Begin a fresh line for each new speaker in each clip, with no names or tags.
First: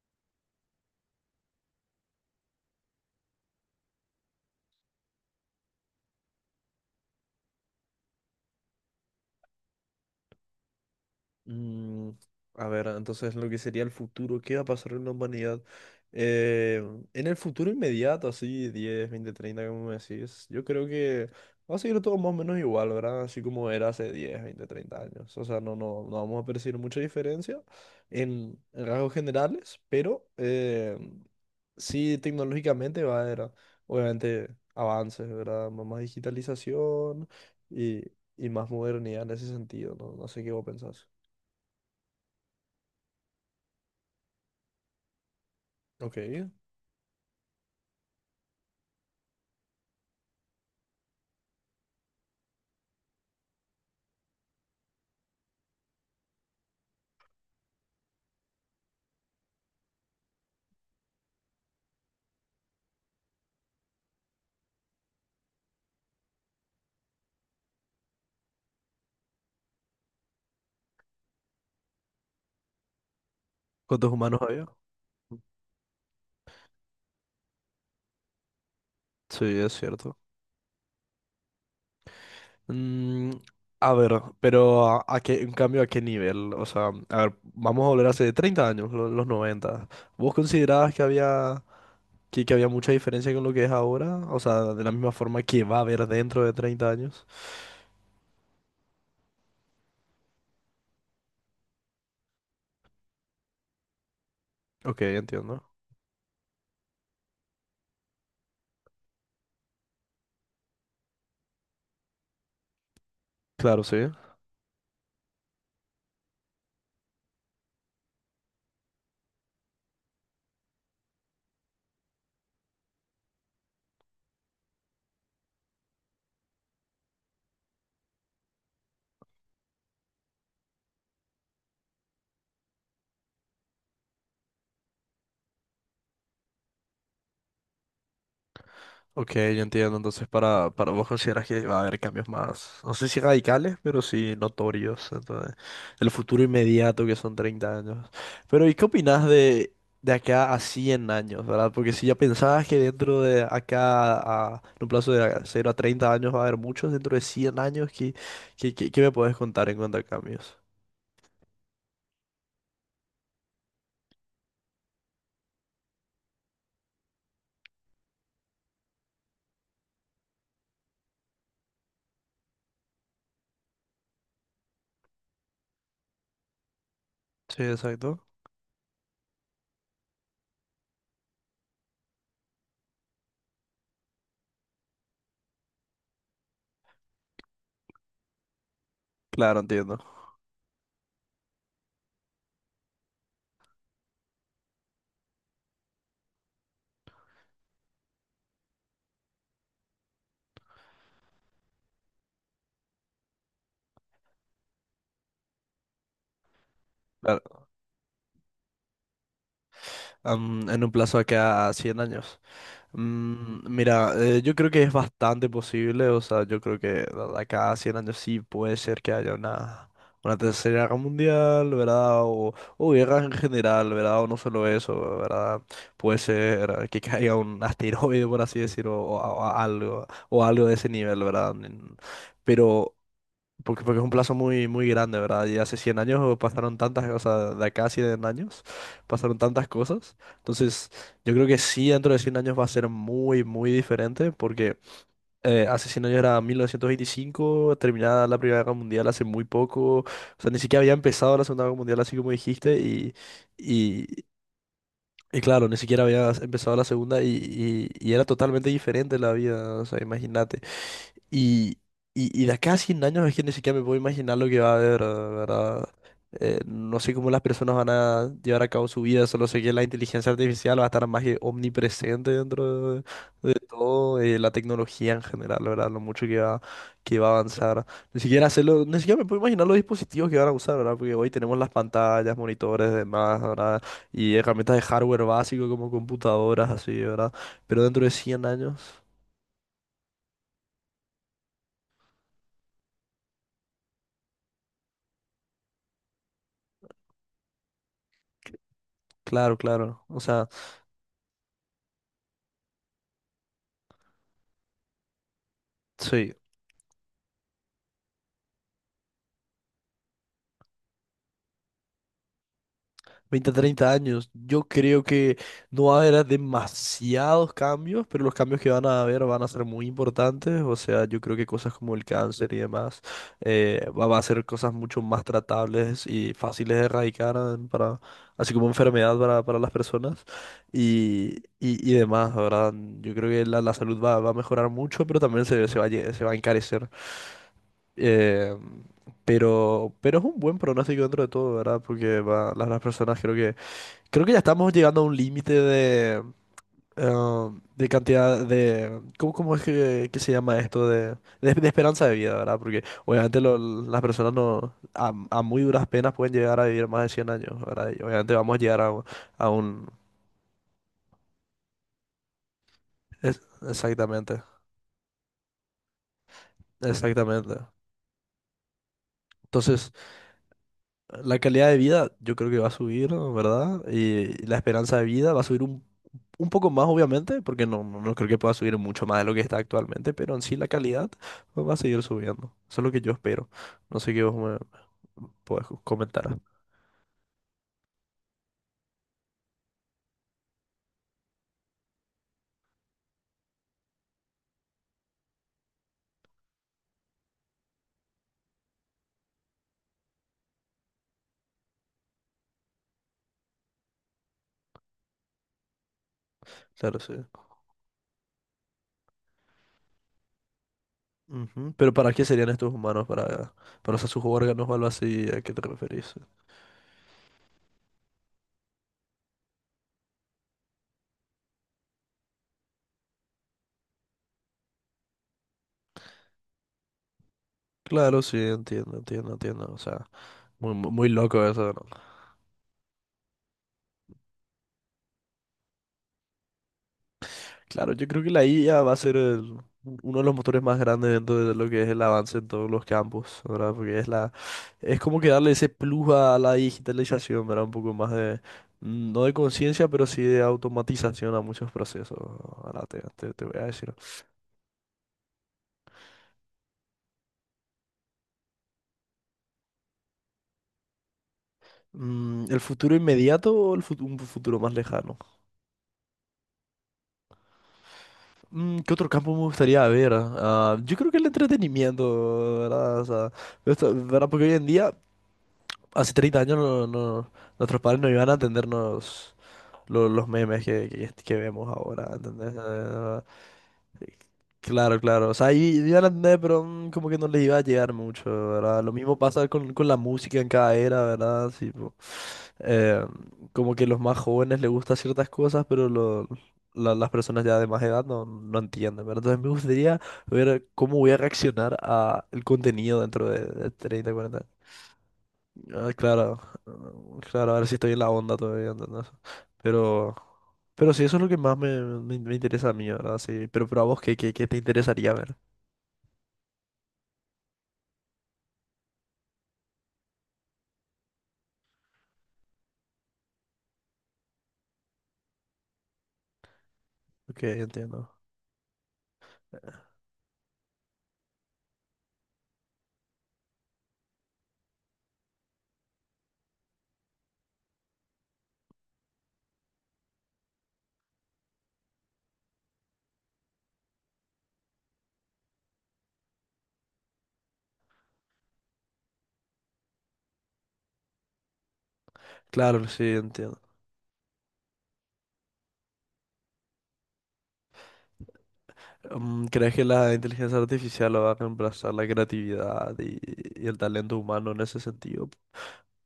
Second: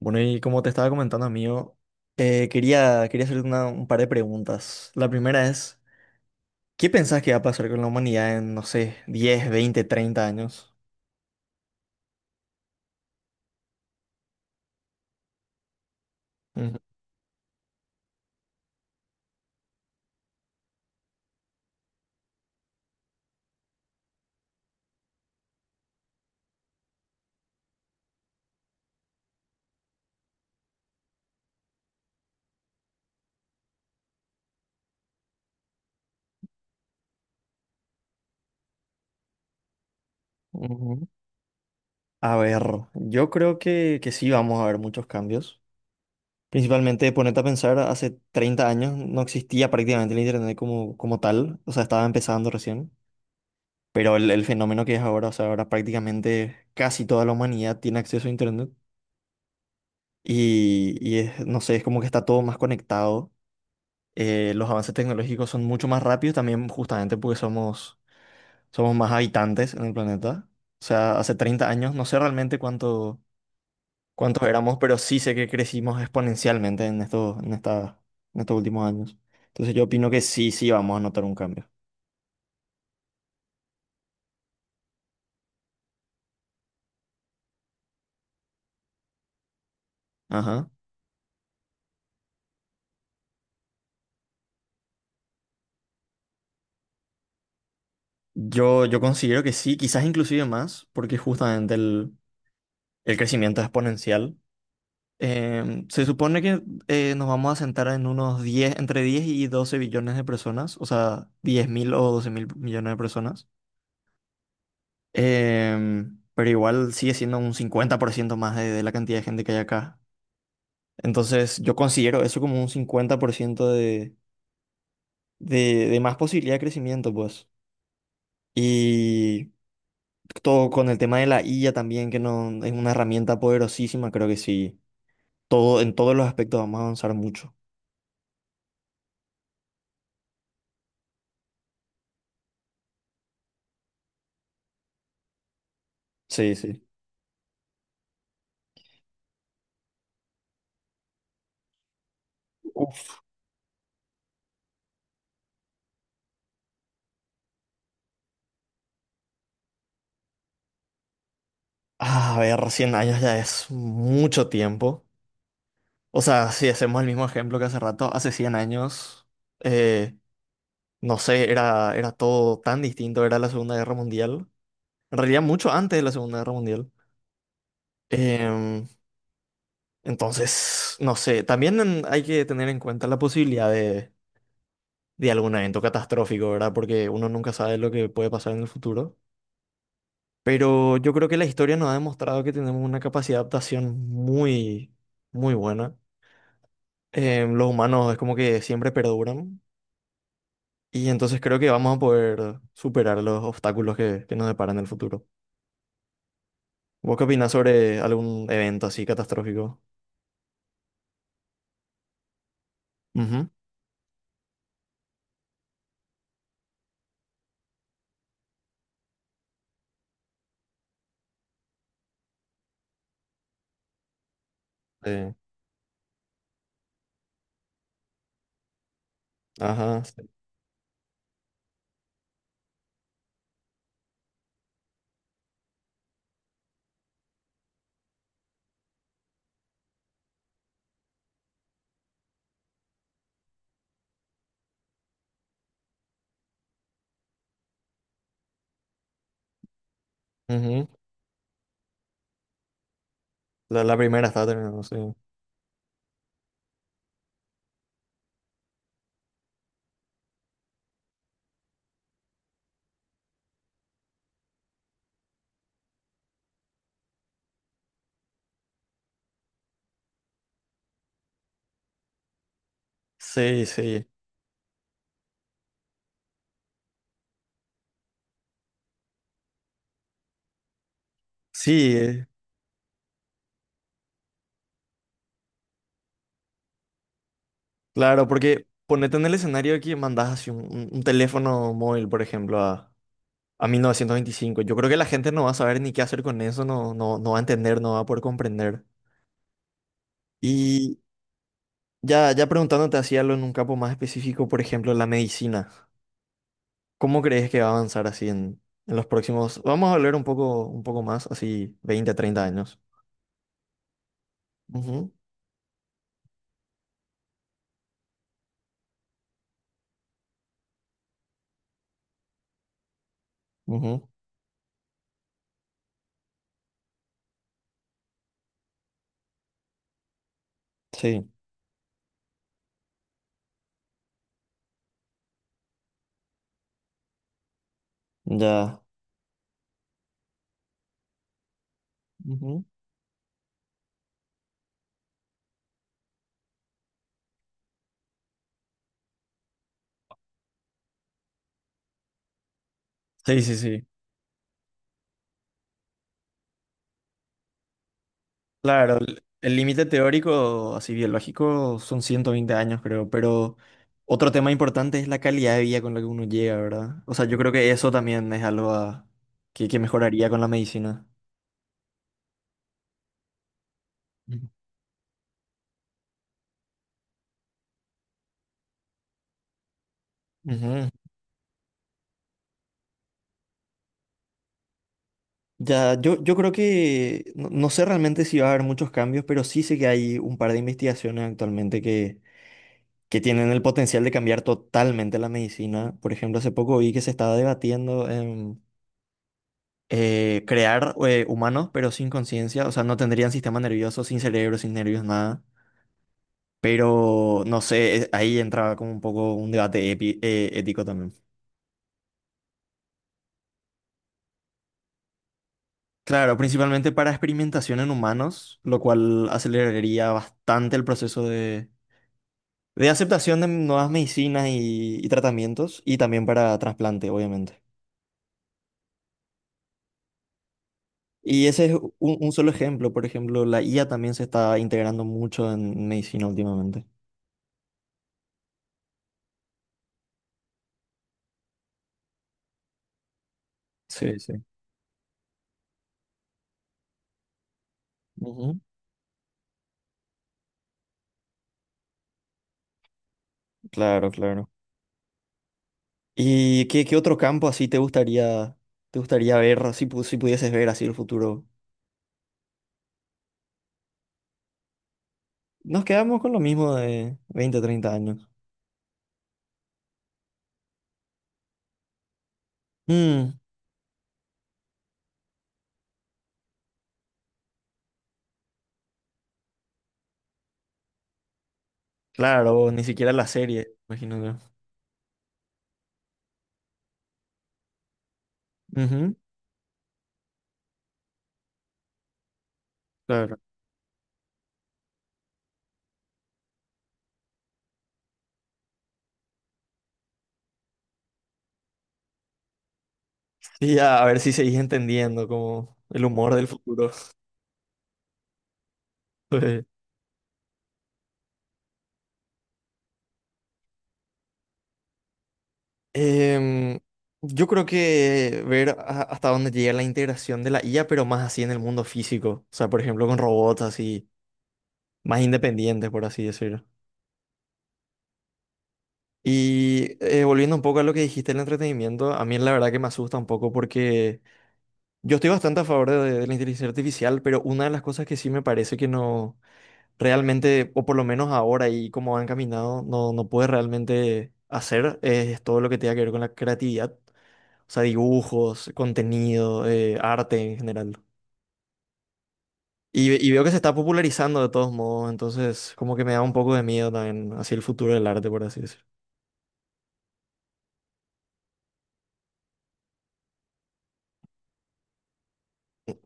Bueno, y como te estaba comentando, amigo, quería hacerte un par de preguntas. La primera es, ¿qué pensás que va a pasar con la humanidad en, no sé, 10, 20, 30 años?
Mm, a ver, entonces lo que sería el futuro, ¿qué va a pasar en la humanidad?
Ujú,
Eh, en el futuro inmediato, así 10 20 30 como me decís, yo creo que va a seguir todo más o menos igual, ¿verdad? Así como era hace 10 20 30 años. O sea, no, no, no vamos a percibir mucha diferencia en rasgos generales, pero sí tecnológicamente va a haber, obviamente, avances, ¿verdad? Más digitalización y, y más modernidad en ese sentido, ¿no? No sé qué vos pensás.
ujú. A ver, yo creo que sí vamos a ver muchos cambios.
Ok.
Principalmente, ponete a pensar, hace 30 años no existía prácticamente el Internet como tal, o sea, estaba empezando recién, pero el fenómeno que es ahora, o sea, ahora prácticamente casi toda la humanidad tiene acceso a Internet. Y no sé, es como que está todo más conectado. Los avances tecnológicos son mucho más rápidos también justamente porque somos más habitantes en el planeta. O sea, hace 30 años, no sé realmente
¿Cuántos humanos
cuántos
había?
éramos, pero sí sé que crecimos exponencialmente en estos últimos años.
Sí, es
Entonces yo opino
cierto.
que sí, sí vamos a notar un cambio.
Mm, a ver, pero a qué, en cambio, ¿a qué nivel? O sea, a ver, vamos a volver hace 30 años, los 90. ¿Vos
Ajá.
considerabas que que había mucha diferencia con lo que es ahora? O sea, de la misma forma que va a haber dentro de 30 años.
Yo considero que sí, quizás inclusive más, porque justamente el crecimiento es exponencial.
Ok, entiendo.
Se supone que nos vamos a sentar en unos 10 entre 10 y 12 billones de personas, o sea, 10 mil o 12 mil millones de personas.
Claro, sí.
Pero igual sigue siendo un 50% más de la cantidad de gente que hay acá. Entonces, yo considero eso como un 50% de más posibilidad de crecimiento, pues. Y todo con el tema de la IA también, que no, es una herramienta poderosísima, creo que sí. Todo, en todos los aspectos vamos a avanzar mucho.
Ok, yo entiendo. Entonces, para vos consideras que va a haber cambios más, no sé si radicales, pero sí notorios. Entonces, el futuro
Sí, sí.
inmediato que son 30 años. Pero, ¿y qué opinás de acá a 100 años, verdad? Porque si ya pensabas que dentro de acá, a, en un plazo de cero a 30 años, va a haber muchos, dentro de 100 años, ¿ qué me podés contar en cuanto a cambios?
A ver, 100 años ya es mucho tiempo. O sea, si hacemos el mismo ejemplo que hace rato, hace 100 años, eh, no sé, era todo tan distinto, era la Segunda Guerra Mundial. En realidad, mucho antes de la Segunda Guerra Mundial.
Sí, exacto.
Em, entonces, no sé, también hay que tener en cuenta la posibilidad de algún evento catastrófico, ¿verdad? Porque uno nunca sabe lo que puede pasar en el futuro.
Claro, entiendo.
Pero yo creo que la historia nos ha demostrado que tenemos una capacidad de adaptación muy, muy buena. Los humanos es como que siempre perduran y entonces creo que vamos a poder superar los obstáculos que nos deparan en el futuro. ¿Vos qué opinás
Claro.
sobre algún evento así catastrófico?
Am, en un plazo de que a 100 años.
Ujú.
Mira, yo creo que es bastante posible, o sea, yo creo que de acá a 100 años sí puede ser que haya una tercera guerra mundial, ¿verdad? O guerras en general, ¿verdad? O no solo eso,
Sí.
¿verdad? Puede ser que caiga un asteroide, por así decirlo, o, o
Ajá.
algo,
Sí.
o algo de ese nivel, ¿verdad? Pero porque es un plazo muy, muy grande, ¿verdad? Y hace 100 años pasaron tantas cosas, de acá a 100 años pasaron tantas cosas. Entonces, yo creo que sí, dentro de 100 años va a ser muy, muy diferente, porque hace 100 años era 1925, terminada la Primera Guerra Mundial hace muy poco, o sea, ni siquiera
Ujú.
había empezado la Segunda Guerra Mundial, así como dijiste,
La
y,
primera está terminando, sí.
y claro, ni siquiera había empezado la Segunda y era totalmente diferente la vida, o sea, imagínate. Y, y de acá a 100 años es que ni siquiera me puedo imaginar lo que va a haber, ¿verdad? No sé cómo las personas van a llevar a cabo su vida, solo sé que la inteligencia artificial va a estar más que omnipresente de
Sí, sí.
todo, la tecnología en general, ¿verdad? Lo mucho que va a avanzar. Ni siquiera me puedo imaginar los dispositivos que van a usar, ¿verdad? Porque hoy tenemos las
Sí,
pantallas, monitores, demás, ¿verdad? Y herramientas de hardware básico como computadoras, así, ¿verdad? Pero dentro de
claro,
100
porque
años,
ponete en el escenario de que mandás así un teléfono móvil, por ejemplo, a 1925. Yo creo que la gente no va a saber ni qué hacer con eso, no, no, no va a entender, no va a poder comprender.
claro, claro. O sea...
y Ya, ya preguntándote así algo en un campo más específico, por ejemplo, la medicina.
Sí,
¿Cómo crees que va a avanzar así en los próximos? Vamos a hablar un poco más, así 20, 30 años.
veinte treinta años. Yo creo
Ujú,
que no va a haber demasiados cambios, pero los cambios que van a haber van a ser muy importantes. O sea, yo creo que cosas como el cáncer y demás
ujú.
va a ser cosas mucho más tratables y fáciles de erradicar, así como enfermedad para las personas
Sí,
y, y demás, ¿verdad? Yo creo que la salud va a mejorar mucho, pero también se va a encarecer. Eh,
ya.
pero es un buen pronóstico dentro de todo, ¿verdad? Porque
Ujú.
las personas creo que ya estamos llegando a un límite eh, de cantidad de ¿cómo, cómo es que se llama esto? De, de esperanza de vida, ¿verdad? Porque obviamente
Sí, sí, sí.
las personas no a, a muy duras penas pueden llegar a vivir más de 100 años, ¿verdad? Y obviamente vamos a llegar a,
Claro, el
a
el límite
un
teórico, así biológico, son 120 años, creo,
es-
pero otro
exactamente,
tema importante es la calidad de vida con la que uno llega, ¿verdad? O sea, yo creo
exactamente.
que eso también es algo que
Entonces,
mejoraría con la medicina.
la calidad de vida yo creo que va a subir, ¿verdad? Y la esperanza de vida va a subir un poco más, obviamente, porque no, no creo que pueda subir mucho más de lo que está actualmente, pero en sí la
Ujú.
calidad pues, va a seguir subiendo. Eso es lo que yo espero. No sé qué vos me podés
Ya, yo
comentar.
creo que no, no sé realmente si va a haber muchos cambios, pero sí sé que hay un par de investigaciones actualmente que tienen el potencial de cambiar totalmente la medicina. Por ejemplo, hace poco vi que se estaba debatiendo en crear humanos, pero sin conciencia, o sea, no tendrían sistema nervioso, sin cerebro, sin nervios, nada.
Claro, sí.
Pero no sé, ahí entraba como un poco un debate ético también.
Ujú. Pero ¿para qué serían estos humanos? Para usar sus órganos o algo así? ¿A qué te referís?
Claro, principalmente para experimentación en humanos, lo cual aceleraría bastante el proceso de aceptación de nuevas medicinas y tratamientos y también para trasplante, obviamente.
Claro, sí, entiendo, entiendo, entiendo. O sea, muy, muy muy loco
Y ese es
eso, ¿no?
un solo ejemplo. Por ejemplo, la IA también se está integrando mucho en medicina últimamente.
Claro, yo creo que la IA va a ser uno de los motores más grandes dentro de lo que es el avance en todos los campos, ¿verdad? Porque es
Sí, sí.
es como que darle ese plus a la digitalización, ¿verdad? Un poco más de,
Ujú.
no de conciencia, pero sí de automatización a muchos procesos, ahora te voy a decir.
Claro, claro. ¿Y qué otro campo así te gustaría ver, si pudieses ver así el futuro?
¿El futuro inmediato o el un futuro más lejano?
Nos quedamos con lo mismo de 20, 30 años.
¿Qué otro campo me gustaría ver? Ah, yo creo que el entretenimiento, ¿verdad? O sea,
Mm,
¿verdad? Porque hoy en día hace 30 años nuestros padres no iban a entendernos los memes que vemos ahora, ¿entendés?
claro, ni siquiera la serie, imagino yo.
Claro, claro. O sea, iban a entender, pero como que no les iba a llegar mucho, ¿verdad? Lo
Ujú,
mismo pasa con la música en cada era, ¿verdad? Sí, po. Eh,
claro.
Como que los más jóvenes les gustan ciertas cosas, pero las personas ya de más edad no, no entienden, ¿verdad? Entonces me gustaría ver cómo voy a reaccionar a el contenido de
Sí, a
30,
ver si
40.
seguís entendiendo como
Ah,
el humor
claro,
del futuro.
ah, claro, ahora sí estoy en la onda todavía, ¿entendés? Pero, pero sí, eso es lo que más me interesa a mí, ¿verdad? Sí, pero a vos, ¿ qué te interesaría ver?
Em, yo creo que ver hasta dónde llega la integración de la IA, pero más así en el mundo físico. O sea, por ejemplo, con robots así, más independientes, por así decirlo.
Ok, entiendo.
Y volviendo un poco a lo que dijiste del entretenimiento, a mí la verdad que me asusta un poco porque yo estoy bastante a favor de la inteligencia artificial, pero una de las cosas que sí me parece que no realmente, o por lo menos ahora y como han caminado, no puede realmente hacer es todo lo que tenga que ver con la creatividad. O sea, dibujos, contenido, arte en general.
Claro, sí,
Y veo que se
entiendo.
está popularizando de todos modos, entonces como que me da un poco de miedo también hacia el futuro del arte, por así decirlo.
¿Crees que la inteligencia artificial va a reemplazar la creatividad y el talento humano en ese sentido?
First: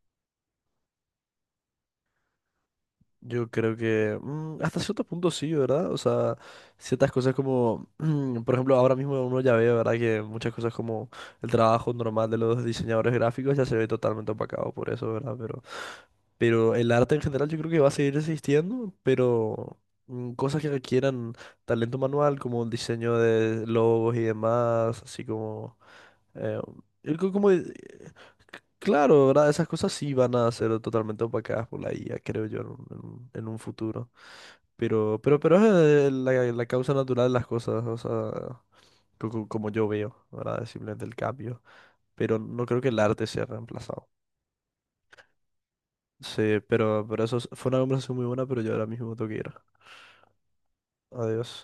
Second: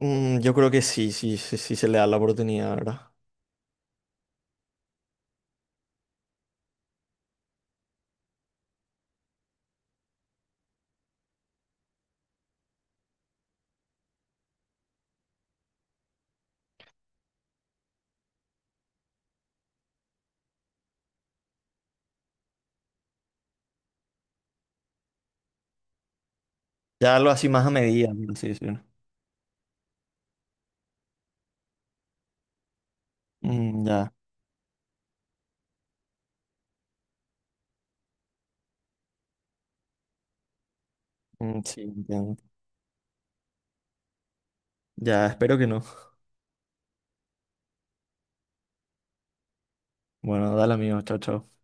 Mm, yo creo que sí, sí, sí, sí se le da la oportunidad, ¿verdad?
Yo creo que hasta cierto punto sí, ¿verdad? O sea, ciertas cosas como, por ejemplo, ahora mismo uno ya ve, ¿verdad? Que muchas cosas como el trabajo normal de los diseñadores gráficos ya se ve totalmente opacado por eso, ¿verdad? Pero el arte en general yo creo que va a seguir existiendo, pero cosas que requieran talento manual, como el diseño de logos y demás, así como... eh,
Ya
el
algo
co-
así
como
más a
c-
medida, por así decirlo.
claro, ¿verdad? Esas cosas sí van a ser totalmente opacadas por la IA, creo yo, en un, en un
Mm,
futuro.
ya.
Pero es la causa natural de las cosas, o sea, como yo veo, ¿verdad? Es simplemente el
Mm,
cambio.
sí, entiendo.
Pero no creo que el arte sea reemplazado.
Ya, espero que no.
Sí, pero eso fue una conversación muy buena, pero yo ahora mismo tengo que ir.
Bueno, dale amigo, chao, chao.
Adiós.